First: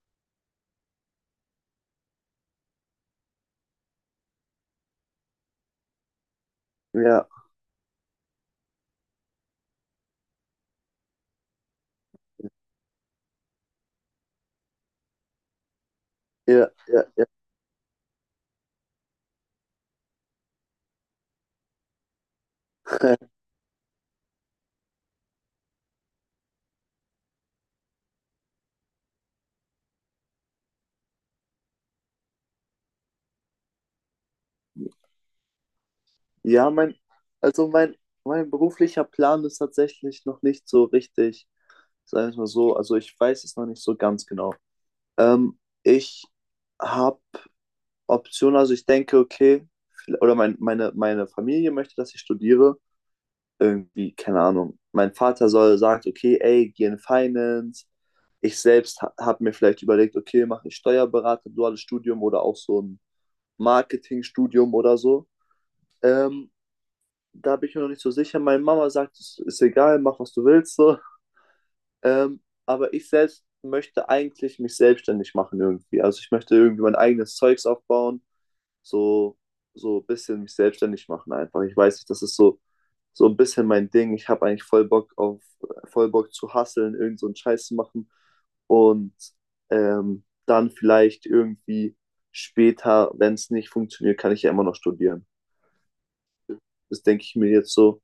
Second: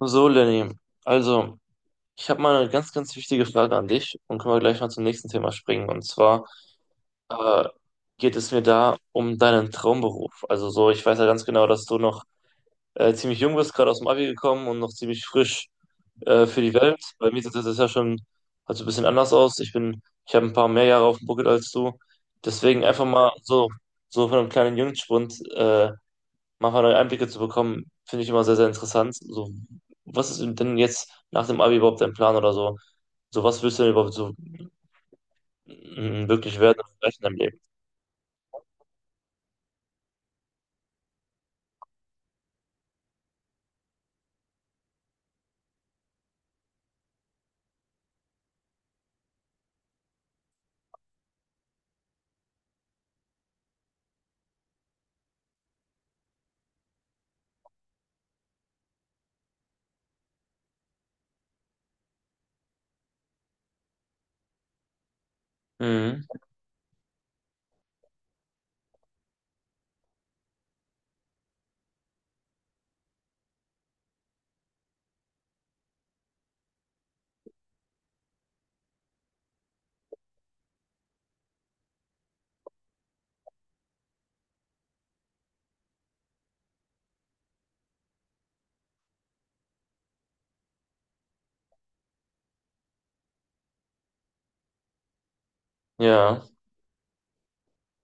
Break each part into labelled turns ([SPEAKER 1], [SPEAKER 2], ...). [SPEAKER 1] So, Lenny, also ich habe mal eine ganz, ganz wichtige Frage an dich und können wir gleich mal zum nächsten Thema springen. Und zwar
[SPEAKER 2] Ja,
[SPEAKER 1] äh, geht es mir da um deinen Traumberuf. Also so, ich weiß ja ganz genau, dass du noch ziemlich jung bist, gerade aus dem Abi gekommen und noch ziemlich frisch für
[SPEAKER 2] ja,
[SPEAKER 1] die
[SPEAKER 2] ja,
[SPEAKER 1] Welt.
[SPEAKER 2] ja.
[SPEAKER 1] Bei mir sieht das jetzt ja schon also ein bisschen anders aus. Ich habe ein paar mehr Jahre auf dem Buckel als du. Deswegen einfach mal so, so von einem kleinen Jungspund manchmal neue Einblicke zu bekommen, finde ich immer sehr, sehr interessant. So, was ist denn jetzt nach dem Abi überhaupt dein Plan oder so? So, was willst du denn überhaupt so wirklich
[SPEAKER 2] Ja,
[SPEAKER 1] werden
[SPEAKER 2] mein,
[SPEAKER 1] und erreichen im Leben?
[SPEAKER 2] also mein, Mein beruflicher Plan ist tatsächlich noch nicht so richtig, sagen wir es mal so. Also ich weiß es noch nicht so ganz genau. Ich habe Optionen, also ich denke, okay, oder meine Familie möchte, dass ich studiere. Irgendwie, keine Ahnung. Mein Vater soll sagt, okay, ey, geh in Finance. Ich selbst ha habe mir vielleicht überlegt, okay, mache ich Steuerberater, duales Studium oder auch so ein Marketingstudium oder so.
[SPEAKER 1] Mhm,
[SPEAKER 2] Ähm, Da bin ich mir noch nicht so sicher. Meine Mama sagt, es ist egal, mach was du willst so. Ähm, aber ich selbst möchte eigentlich mich selbstständig machen irgendwie. Also ich möchte irgendwie mein eigenes Zeugs aufbauen, so ein bisschen mich selbstständig machen einfach. Ich weiß nicht, das ist so ein bisschen mein Ding. Ich habe eigentlich voll Bock zu hustlen, irgend so einen Scheiß zu machen und dann vielleicht irgendwie später, wenn es nicht funktioniert, kann ich ja immer noch studieren.
[SPEAKER 1] ja.
[SPEAKER 2] Das denke ich mir jetzt so.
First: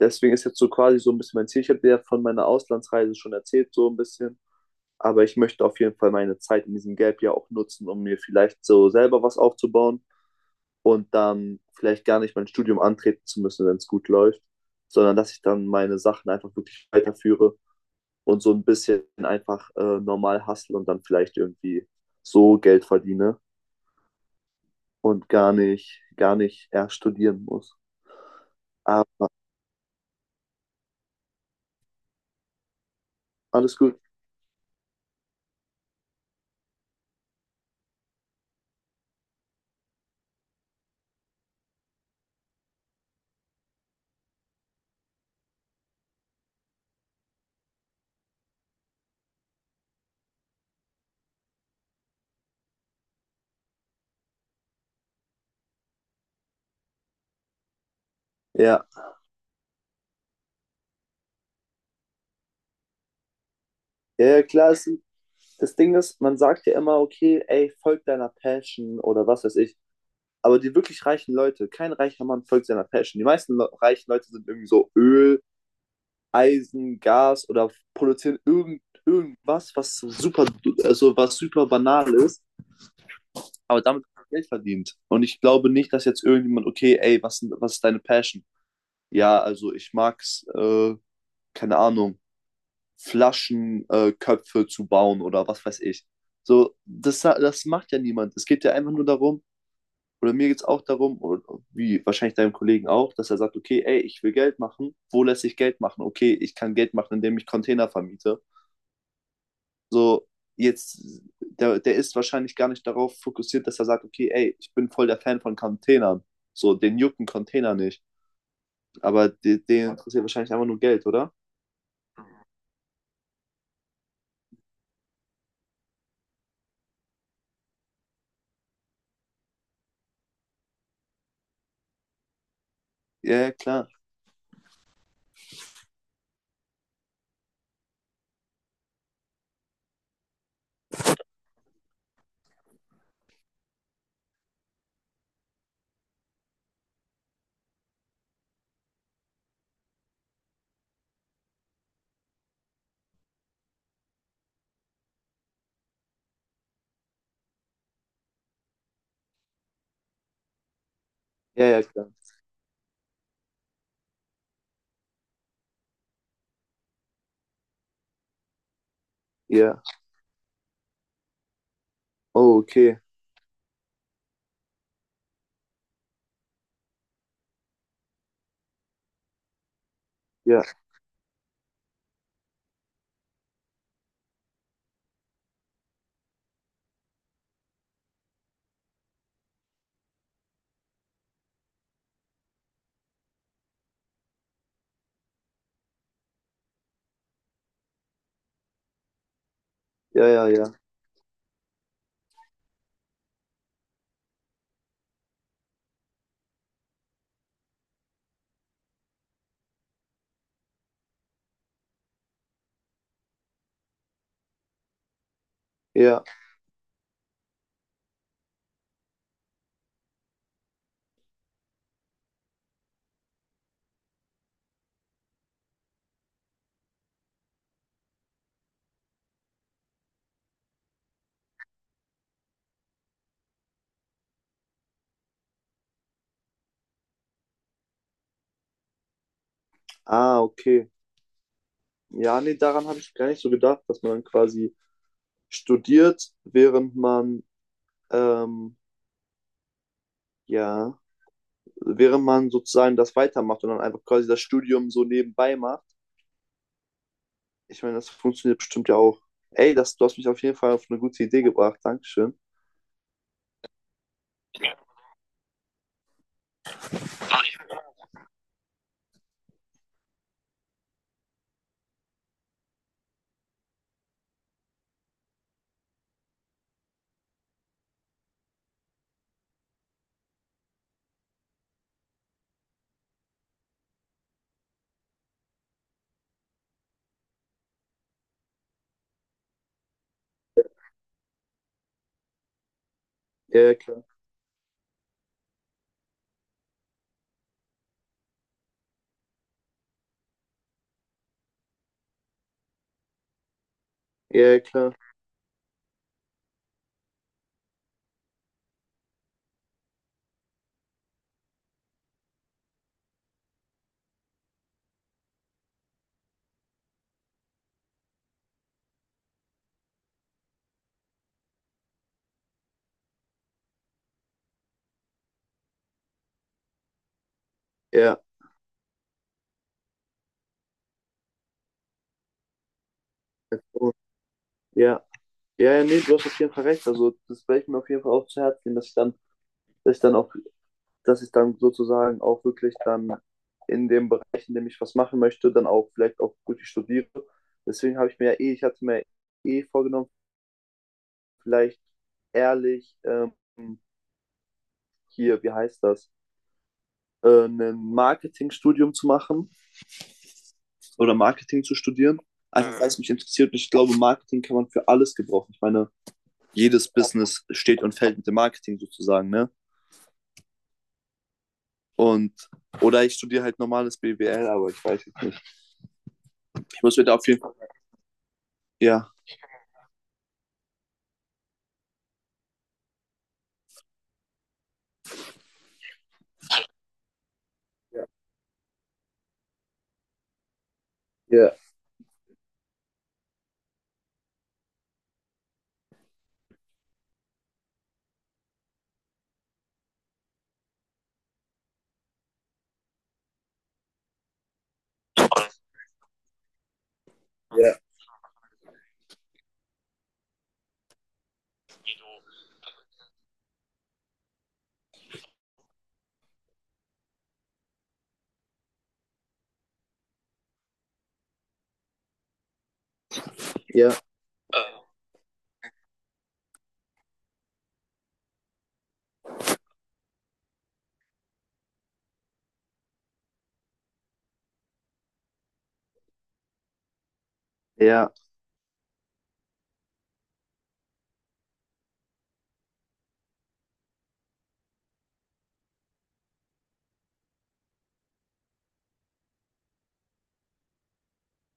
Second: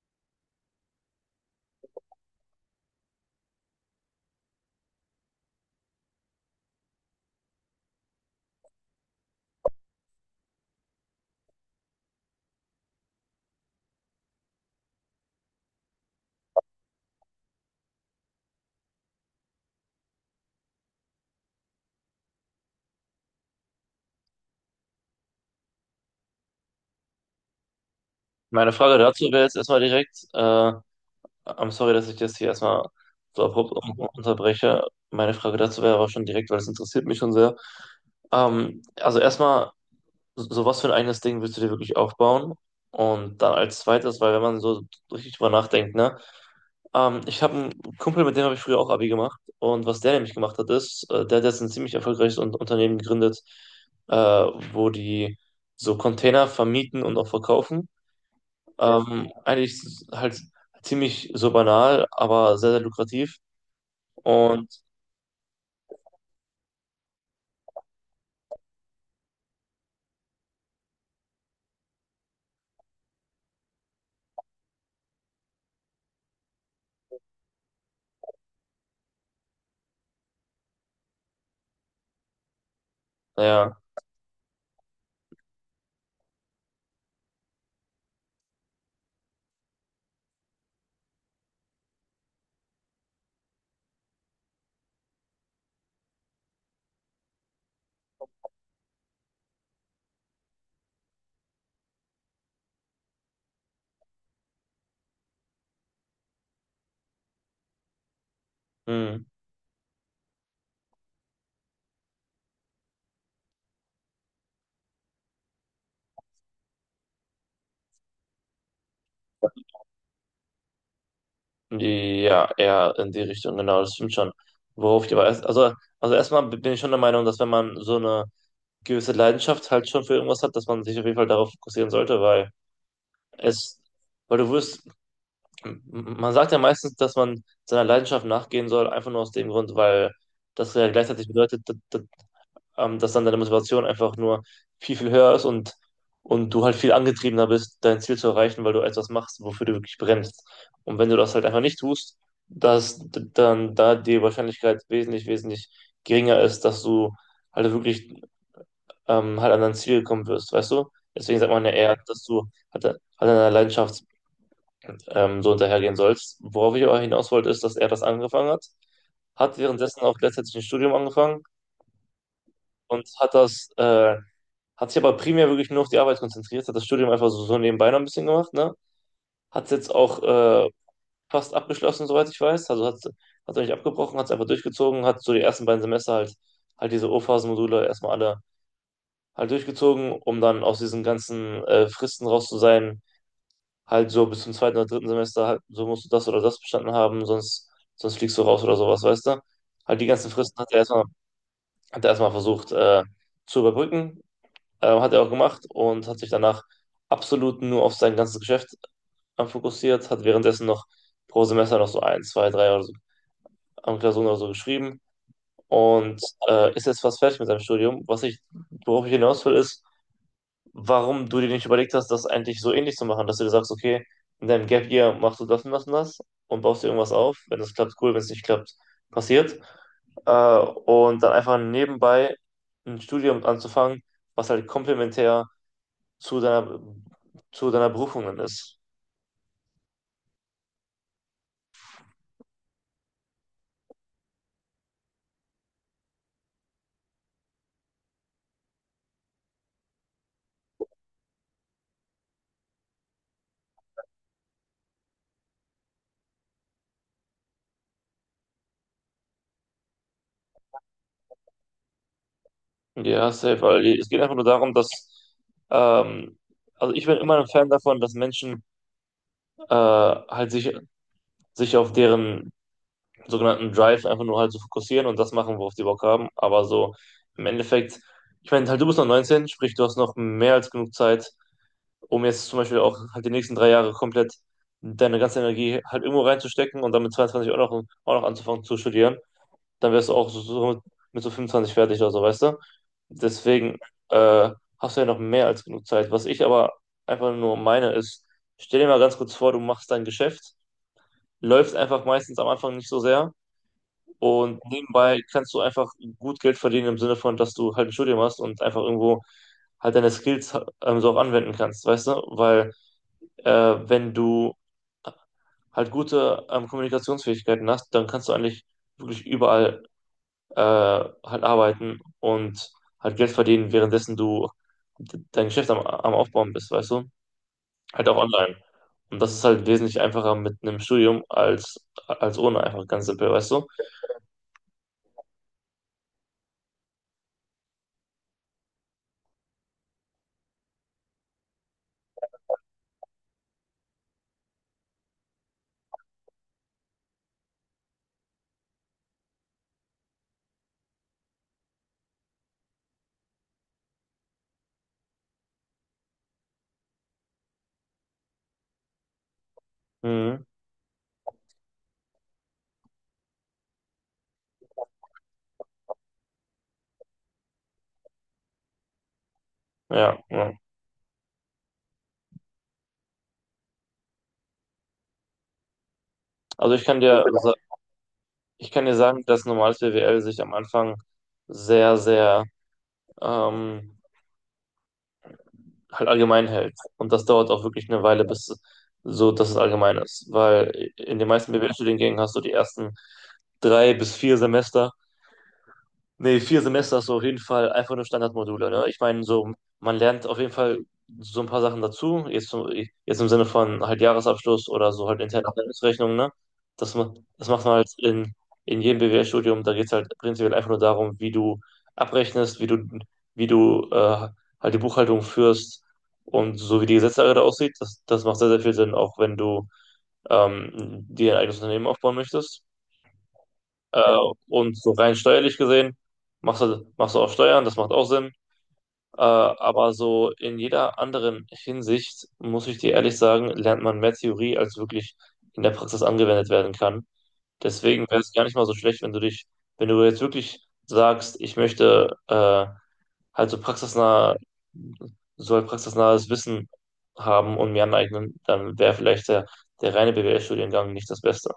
[SPEAKER 2] Deswegen ist jetzt so quasi so ein bisschen mein Ziel. Ich habe ja von meiner Auslandsreise schon erzählt, so ein bisschen. Aber ich möchte auf jeden Fall meine Zeit in diesem Gap ja auch nutzen, um mir vielleicht so selber was aufzubauen und dann vielleicht gar nicht mein Studium antreten zu müssen, wenn es gut läuft, sondern dass ich dann meine Sachen einfach wirklich weiterführe und so ein bisschen einfach normal hustle und dann vielleicht irgendwie so Geld verdiene und gar nicht erst studieren muss.
[SPEAKER 1] Meine Frage dazu
[SPEAKER 2] Aber
[SPEAKER 1] wäre jetzt erstmal direkt, I'm sorry, dass ich das hier erstmal so abrupt
[SPEAKER 2] alles gut.
[SPEAKER 1] unterbreche. Meine Frage dazu wäre aber schon direkt, weil es interessiert mich schon sehr. Also erstmal, so, so was für ein eigenes Ding willst du dir wirklich aufbauen? Und dann als zweites, weil wenn man so richtig drüber nachdenkt, ne? Ich habe einen Kumpel, mit dem habe ich früher auch Abi gemacht. Und was der nämlich gemacht hat, ist, der hat jetzt ein ziemlich erfolgreiches Un Unternehmen gegründet, wo die so Container vermieten und auch verkaufen.
[SPEAKER 2] Ja,
[SPEAKER 1] Ja. Eigentlich ist es halt ziemlich so banal, aber sehr, sehr lukrativ.
[SPEAKER 2] ja
[SPEAKER 1] Und
[SPEAKER 2] klar, es sind das Ding ist, man sagt ja immer, okay, ey, folg deiner Passion oder was weiß ich. Aber die wirklich reichen Leute, kein reicher Mann folgt seiner Passion. Die meisten Le reichen Leute sind irgendwie so Öl, Eisen, Gas oder produzieren irgendwas, was so super, also was super banal ist,
[SPEAKER 1] naja,
[SPEAKER 2] aber damit wird Geld verdient. Und ich glaube nicht, dass jetzt irgendjemand, okay, ey, was, was ist deine Passion? Ja, also ich mag's, keine Ahnung, Flaschenköpfe zu bauen oder was weiß ich. So, das macht ja niemand. Es geht ja einfach nur darum, oder mir geht es auch darum, oder wie wahrscheinlich deinem Kollegen auch, dass er sagt, okay, ey, ich will Geld machen. Wo lässt sich Geld machen? Okay, ich kann Geld machen, indem ich Container vermiete.
[SPEAKER 1] hm.
[SPEAKER 2] So, jetzt, der ist wahrscheinlich gar nicht darauf fokussiert, dass er sagt, okay, ey, ich bin voll der Fan von Containern. So, den jucken Container nicht. Aber den interessiert wahrscheinlich einfach nur Geld, oder?
[SPEAKER 1] Ja, eher in die Richtung, genau, das stimmt schon. Worauf ich aber erst, Also erstmal bin ich schon der Meinung, dass wenn man so eine gewisse Leidenschaft halt schon für irgendwas hat, dass man sich auf jeden Fall darauf fokussieren sollte,
[SPEAKER 2] Ja, ja,
[SPEAKER 1] es,
[SPEAKER 2] klar.
[SPEAKER 1] weil m- man sagt ja meistens, dass man seiner Leidenschaft nachgehen soll, einfach nur aus dem Grund, weil das ja gleichzeitig bedeutet, dass dann deine Motivation einfach nur viel, viel höher ist und du halt viel angetriebener bist, dein Ziel zu erreichen, weil du etwas machst, wofür du wirklich brennst. Und wenn du das halt einfach nicht tust, dass dann da die Wahrscheinlichkeit wesentlich, wesentlich geringer ist, dass du halt wirklich halt an dein Ziel gekommen wirst, weißt du? Deswegen sagt man
[SPEAKER 2] Ja,
[SPEAKER 1] ja
[SPEAKER 2] ja,
[SPEAKER 1] eher,
[SPEAKER 2] klar.
[SPEAKER 1] dass du halt an deiner Leidenschaft so hinterhergehen sollst. Worauf ich aber hinaus wollte, ist, dass er das angefangen hat, hat
[SPEAKER 2] Ja.
[SPEAKER 1] währenddessen auch gleichzeitig ein Studium angefangen
[SPEAKER 2] Oh, okay.
[SPEAKER 1] und hat sich aber primär wirklich nur auf die Arbeit konzentriert, hat das Studium einfach so, so nebenbei noch ein bisschen gemacht, ne? Hat es jetzt auch
[SPEAKER 2] Ja.
[SPEAKER 1] fast abgeschlossen, soweit ich weiß. Also hat es nicht abgebrochen, hat es einfach durchgezogen, hat so die ersten beiden Semester halt diese O-Phasen-Module erstmal alle halt durchgezogen, um dann aus diesen ganzen Fristen raus zu sein. Halt so bis zum zweiten oder dritten Semester, halt, so musst du das oder das bestanden haben, sonst fliegst du raus oder sowas, weißt du? Halt die
[SPEAKER 2] Ja,
[SPEAKER 1] ganzen
[SPEAKER 2] ja,
[SPEAKER 1] Fristen
[SPEAKER 2] ja.
[SPEAKER 1] hat er erstmal, Hat er erstmal versucht zu überbrücken. Hat er auch gemacht und hat sich danach absolut nur auf sein ganzes Geschäft fokussiert, hat währenddessen noch pro Semester noch so ein, zwei, drei oder so, an Klausuren oder so geschrieben und
[SPEAKER 2] Ja.
[SPEAKER 1] ist jetzt fast fertig mit seinem Studium. Worauf ich hinaus will, ist, warum du dir nicht überlegt hast, das eigentlich so ähnlich zu machen, dass du dir sagst, okay, in deinem Gap Year machst du das und das und das und baust dir irgendwas auf. Wenn das klappt, cool, wenn es nicht klappt, passiert. Und dann einfach nebenbei ein Studium anzufangen, was halt komplementär zu deiner, zu deiner Berufung dann ist.
[SPEAKER 2] Ah, okay. Ja, nee, daran habe ich gar nicht so gedacht, dass man dann quasi studiert, während ähm, ja, während man sozusagen das weitermacht und dann einfach quasi das Studium so nebenbei macht. Ich meine, das funktioniert bestimmt ja auch. Ey, das, du hast mich auf jeden Fall auf eine gute Idee gebracht. Dankeschön.
[SPEAKER 1] Ja, safe, weil es geht einfach nur darum, dass, ähm, also ich bin immer ein Fan davon, dass Menschen halt sich auf deren sogenannten Drive einfach nur halt so fokussieren und das machen, worauf die Bock haben. Aber so im Endeffekt, ich meine, halt du bist noch 19, sprich, du hast noch mehr als genug Zeit, um jetzt zum Beispiel auch halt die nächsten drei Jahre komplett deine ganze Energie halt irgendwo reinzustecken und dann mit 22 auch noch anzufangen zu studieren. Dann wärst du auch so, so mit so 25 fertig oder so, weißt du?
[SPEAKER 2] Ja, ja,
[SPEAKER 1] Deswegen
[SPEAKER 2] klar.
[SPEAKER 1] äh, hast du ja noch mehr als genug Zeit. Was ich aber einfach nur meine ist, stell dir mal ganz kurz vor, du machst dein Geschäft, läufst einfach meistens am Anfang nicht so sehr
[SPEAKER 2] Ja,
[SPEAKER 1] und
[SPEAKER 2] ja, klar.
[SPEAKER 1] nebenbei kannst du einfach gut Geld verdienen im Sinne von, dass du halt ein Studium hast und einfach irgendwo halt deine Skills so auch anwenden kannst, weißt du? Weil äh, wenn du halt gute Kommunikationsfähigkeiten hast, dann kannst du eigentlich wirklich überall äh, halt arbeiten und halt Geld verdienen, währenddessen du dein Geschäft am, am Aufbauen bist, weißt du? Halt auch
[SPEAKER 2] Ja.
[SPEAKER 1] online. Und das ist halt wesentlich einfacher mit einem Studium als, als ohne, einfach ganz simpel, weißt du?
[SPEAKER 2] Und, ja. Ja, ja, nee, du hast auf jeden Fall recht. Also, das werde ich mir auf jeden Fall auch zu Herzen nehmen, dass ich dann auch dass ich dann sozusagen auch wirklich dann in dem Bereich, in dem ich was machen möchte, dann auch vielleicht auch wirklich studiere. Deswegen habe ich mir ja eh, ich hatte mir eh vorgenommen, vielleicht ehrlich hier, wie heißt das, ein Marketingstudium zu machen
[SPEAKER 1] Mhm.
[SPEAKER 2] oder Marketing zu studieren. Einfach weil es mich interessiert ich glaube, Marketing kann man für alles gebrauchen. Ich meine, jedes Business steht und fällt mit dem Marketing sozusagen, ne?
[SPEAKER 1] Ja, ja.
[SPEAKER 2] Und, oder ich studiere halt normales BWL, aber ich weiß jetzt nicht.
[SPEAKER 1] Also
[SPEAKER 2] Ich
[SPEAKER 1] ich
[SPEAKER 2] muss
[SPEAKER 1] kann
[SPEAKER 2] mir da
[SPEAKER 1] dir,
[SPEAKER 2] auf jeden
[SPEAKER 1] sa-
[SPEAKER 2] Fall,
[SPEAKER 1] Ich kann dir
[SPEAKER 2] ja.
[SPEAKER 1] sagen, dass normales BWL sich am Anfang sehr, sehr ähm, halt allgemein hält. Und das dauert auch wirklich eine Weile, bis so, dass es allgemein ist. Weil in den meisten
[SPEAKER 2] Ja,
[SPEAKER 1] BWL-Studiengängen hast du die ersten drei bis vier Semester. Nee, vier Semester ist so auf jeden Fall einfach nur Standardmodule, ne? Ich meine, so, man lernt auf jeden Fall so ein paar Sachen dazu, jetzt, jetzt im Sinne von halt Jahresabschluss oder so halt interne Abteilungsrechnung, ne? Das macht man
[SPEAKER 2] ja,
[SPEAKER 1] halt in jedem BWL-Studium, da geht es halt prinzipiell einfach nur darum, wie du abrechnest, wie du halt die Buchhaltung führst und so wie die Gesetzlage da aussieht, das macht sehr, sehr viel Sinn, auch wenn du ähm, dir ein eigenes Unternehmen aufbauen möchtest.
[SPEAKER 2] ja,
[SPEAKER 1] Äh, und so rein steuerlich gesehen machst du auch Steuern, das macht auch Sinn. Aber so in jeder anderen Hinsicht, muss ich dir ehrlich sagen, lernt man mehr Theorie, als wirklich in der Praxis angewendet werden kann. Deswegen
[SPEAKER 2] ja,
[SPEAKER 1] wäre es gar nicht mal so schlecht, wenn du jetzt wirklich sagst, ich möchte halt so praxisnah, so halt praxisnahes Wissen haben und mir aneignen, dann wäre vielleicht der reine BWL-Studiengang nicht das Beste.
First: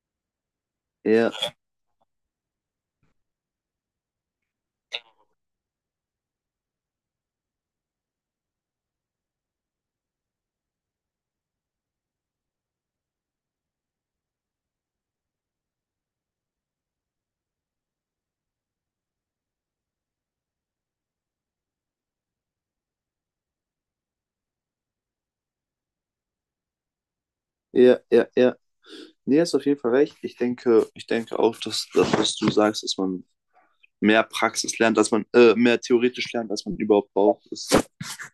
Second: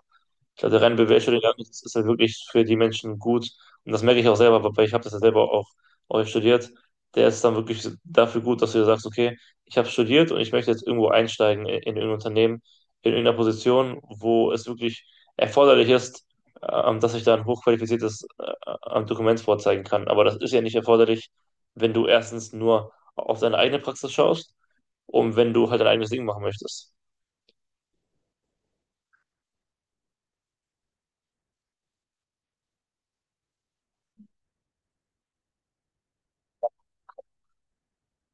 [SPEAKER 1] Ich glaube, der reine
[SPEAKER 2] ja,
[SPEAKER 1] Bachelorgang ist halt wirklich für die Menschen gut. Und das merke ich auch selber, weil ich habe das ja selber auch, auch studiert. Der ist dann wirklich dafür gut, dass du dir sagst, okay, ich habe studiert und ich möchte jetzt irgendwo einsteigen in irgendein Unternehmen, in irgendeiner Position, wo es wirklich erforderlich ist, dass ich da ein hochqualifiziertes Dokument vorzeigen kann. Aber das ist ja nicht erforderlich, wenn du erstens nur auf deine eigene Praxis schaust und wenn du halt dein eigenes Ding machen möchtest.
[SPEAKER 2] ja, ja, ja. Nee, hast auf jeden Fall recht. Ich denke, dass das, was du sagst, dass man mehr Praxis lernt, dass man mehr theoretisch lernt, als man überhaupt braucht, ist,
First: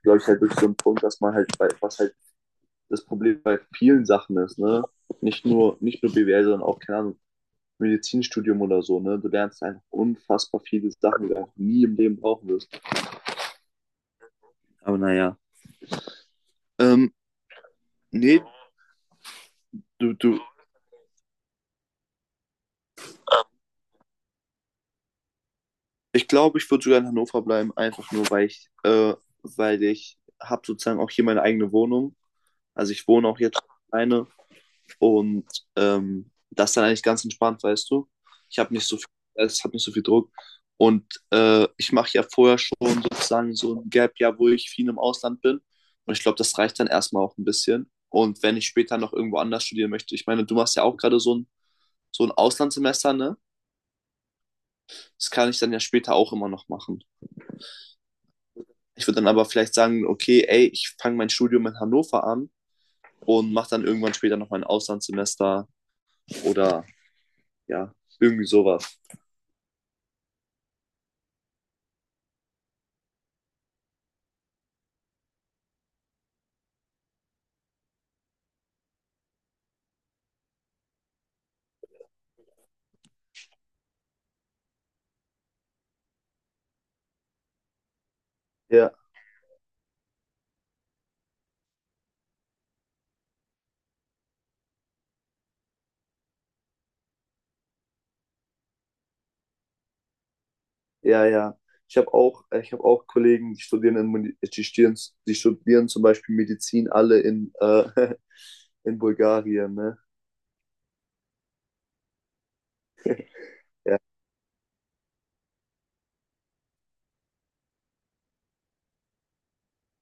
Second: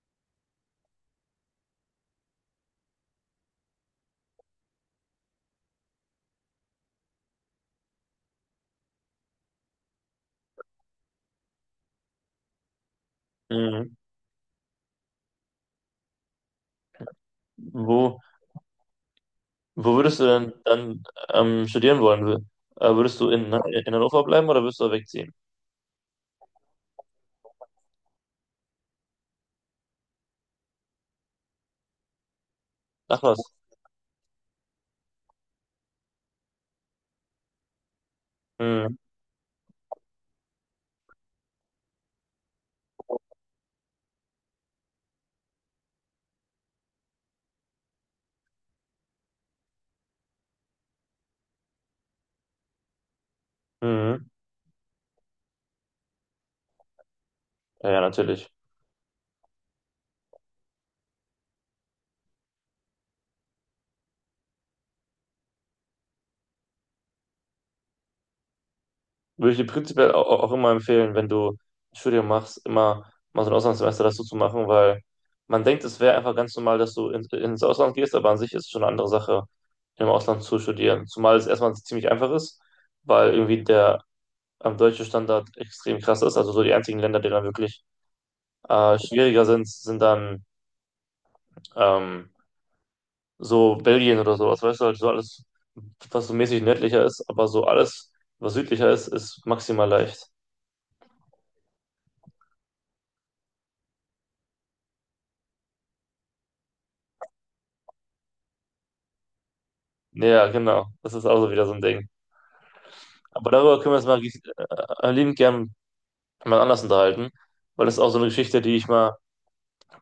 [SPEAKER 2] glaube ich, halt wirklich so ein Punkt, dass man halt, bei, was halt das Problem bei vielen Sachen ist, ne? Nicht nur BWL, sondern auch, keine Ahnung, Medizinstudium oder so, ne? Du lernst einfach unfassbar viele Sachen, die du einfach nie im Leben brauchen wirst.
[SPEAKER 1] Mhm.
[SPEAKER 2] Aber naja. Ähm,
[SPEAKER 1] Wo,
[SPEAKER 2] nee,
[SPEAKER 1] Wo würdest du
[SPEAKER 2] du,
[SPEAKER 1] denn dann studieren wollen? Würdest du in, ne, in Hannover bleiben oder würdest du wegziehen?
[SPEAKER 2] ich glaube, ich würde sogar in Hannover bleiben, einfach nur, weil ich habe sozusagen auch hier meine eigene Wohnung. Also ich
[SPEAKER 1] Ach
[SPEAKER 2] wohne auch
[SPEAKER 1] was.
[SPEAKER 2] jetzt alleine und das ist dann eigentlich ganz entspannt, weißt du. Ich habe nicht
[SPEAKER 1] Mhm.
[SPEAKER 2] so viel Stress, ich habe nicht so viel Druck. Und ich mache ja vorher schon sozusagen so ein Gap-Jahr, wo ich viel im Ausland bin. Und ich glaube, das reicht dann erstmal auch ein bisschen. Und wenn ich später noch irgendwo anders studieren möchte, ich meine, du machst ja auch gerade so ein, Auslandssemester, ne?
[SPEAKER 1] Mhm.
[SPEAKER 2] Das kann ich dann ja später auch immer noch machen.
[SPEAKER 1] Ja, ja, natürlich.
[SPEAKER 2] Ich würde dann aber vielleicht sagen, okay, ey, ich fange mein Studium in Hannover an und mache dann irgendwann später noch mein Auslandssemester oder ja, irgendwie sowas.
[SPEAKER 1] Würde ich dir prinzipiell auch, auch immer empfehlen, wenn du ein Studium machst, immer mal so ein Auslandssemester dazu zu machen, weil man denkt, es wäre einfach ganz normal, dass du in, ins Ausland gehst, aber an sich ist es schon eine andere Sache, im Ausland zu studieren. Zumal es erstmal ziemlich einfach ist, weil irgendwie der deutsche Standard extrem krass ist. Also so die einzigen Länder, die dann wirklich
[SPEAKER 2] Ja,
[SPEAKER 1] schwieriger sind, sind dann. Ähm, so Belgien oder sowas, weißt du, halt so alles, was so mäßig nördlicher ist, aber so alles, was südlicher ist, ist maximal leicht.
[SPEAKER 2] ja, ja. Ich habe auch Kollegen, die studieren zum Beispiel Medizin alle in Bulgarien, ne?
[SPEAKER 1] Ja, genau, das ist auch so wieder so ein Ding. Aber darüber können wir
[SPEAKER 2] Ja,
[SPEAKER 1] uns mal liebend gern mal anders unterhalten, weil das ist auch so eine Geschichte, die ich mal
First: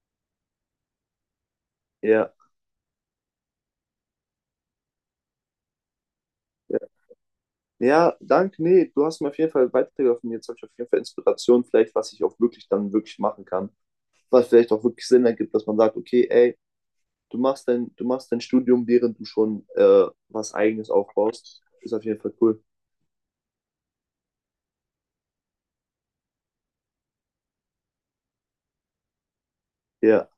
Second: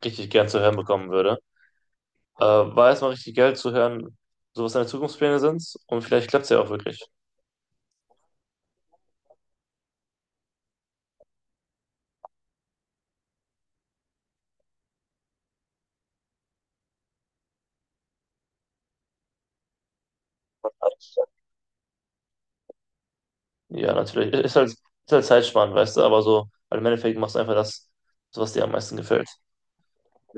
[SPEAKER 1] richtig gern zu hören bekommen würde.
[SPEAKER 2] ja,
[SPEAKER 1] War erstmal richtig geil zu hören, so was deine Zukunftspläne sind und vielleicht klappt es ja auch
[SPEAKER 2] ja.
[SPEAKER 1] wirklich.
[SPEAKER 2] Ja, danke, nee, du hast mir auf jeden Fall weitergeholfen. Jetzt habe ich auf jeden Fall Inspiration, vielleicht, was ich auch wirklich dann wirklich machen kann. Was vielleicht auch wirklich Sinn ergibt, dass man sagt, okay, ey, du machst dein Studium, während du schon was Eigenes aufbaust. Ist auf jeden Fall cool.
[SPEAKER 1] Ja, natürlich. Ist halt zeitspannend, weißt du, aber so, weil im Endeffekt machst du einfach das, was dir am meisten gefällt.
[SPEAKER 2] Ja.